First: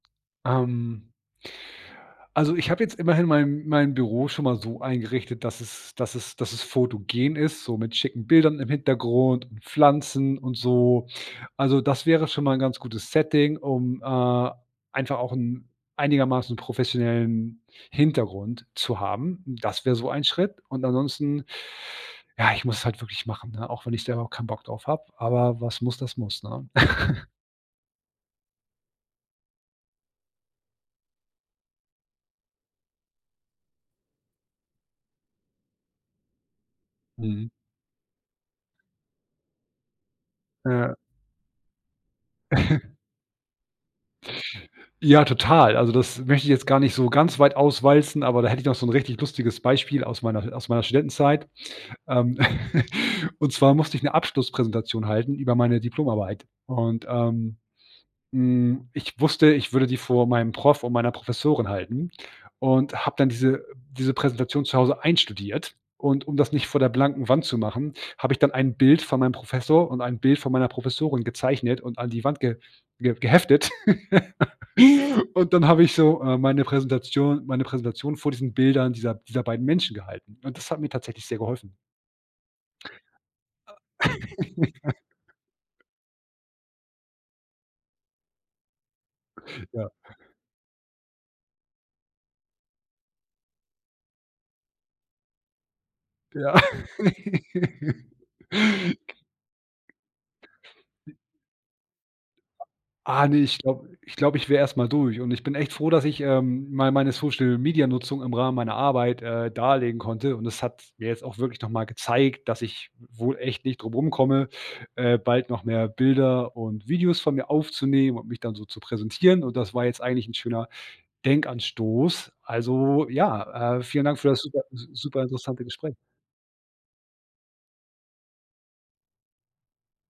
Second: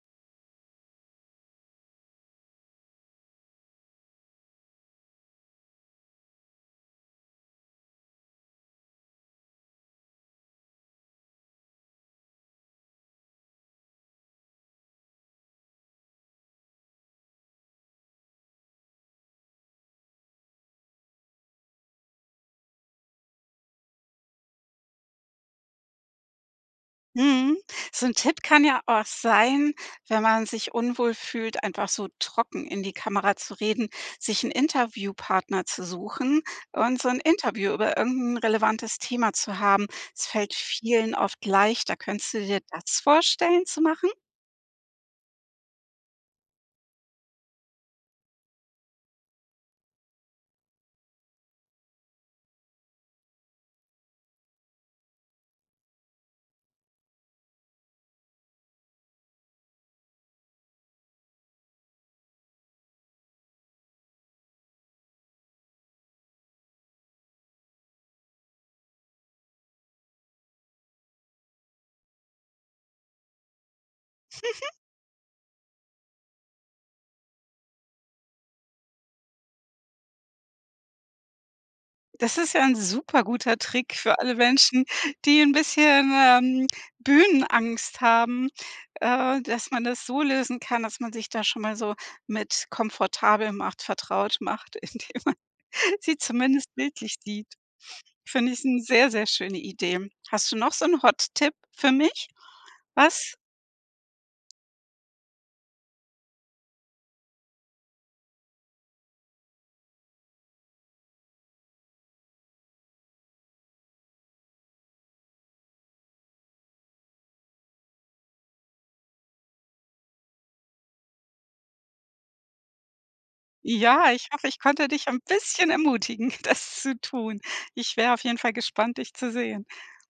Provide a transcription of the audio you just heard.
Ähm. Also ich habe jetzt immerhin mein mein Büro schon mal so eingerichtet, dass es dass es dass es fotogen ist, so mit schicken Bildern im Hintergrund und Pflanzen und so, also das wäre schon mal 'n ganz gutes Setting, um, äh, einfach auch 'n einigermaßen professionellen Hintergrund zu haben. Das wäre so ein Schritt und ansonsten, ja, ich muss es halt wirklich machen, ne? Auch wenn ich selber auch kein Bock drauf habe, aber was muss das muss, ne? Mhm. So 'n Tipp kann ja auch sein, wenn man sich unwohl fühlt, einfach so trocken in die Kamera zu reden, sich 'n Interviewpartner zu suchen und so 'n Mhm. Interview über irgend 'n relevantes Thema zu haben. Es fällt Ja. vielen oft leichter. Könntest du dir das vorstellen zu machen? Ja, total! Also, das möchte ich jetzt gar nicht so ganz weit auswalzen, aber da hätte ich noch so `n richtig lustiges Beispiel aus meiner aus meiner Studentenzeit. Ähm Und zwar musste ich 'ne Abschlusspräsentation halten über meine Diplomarbeit und, ähm, hm, ich wusste, ich würde die vor meinem Prof und meiner Professorin halten und habe dann diese diese Präsentation zu Hause einstudiert, und um das nicht vor der blanken Wand zu machen, habe ich dann ein Bild von meinem Professor und ein Bild von meiner Professorin gezeichnet und an die Wand geh ge geheftet. Mhm. Und dann hab ich so, ähm, meine Präsentation meine Präsentation vor diesen Bildern dieser dieser beiden Menschen gehalten, und das hat mir tatsächlich sehr geholfen. Das ist ja 'n super guter Trick für alle Menschen, die 'n bisschen, ähm, Bühnenangst haben. Äh, dass man Ja. das so lösen kann, dass man sich da schon mal so mit komfortabel macht vertraut macht, indem man sie Ja. zumindest bildlich sieht. Find ich, ist 'ne sehr, sehr schöne Idee. Hast du noch so 'n Hot Tipp für mich? Ah, Was ne. Ich glaube ich glaube ich wäre erst mal durch und ich bin echt froh, dass ich, ähm, mal meine Social-Media-Nutzung im Rahmen meiner Arbeit, äh, darlegen konnte, und das hat mir jetzt auch wirklich noch mal gezeigt, dass ich wohl echt nicht drum rumkomme, äh, bald noch mehr Bilder und Videos von mir aufzunehmen und mich dann so zu präsentieren, und das war jetzt eigentlich 'n schöner Denkanstoß. Also ja, äh, vielen Ja, Dank ich für das hoffe, ich super konnte s dich ein super interessante bisschen Gespräch. ermutigen, das zu tun. Ich wäre auf jeden Fall gespannt, dich zu sehen.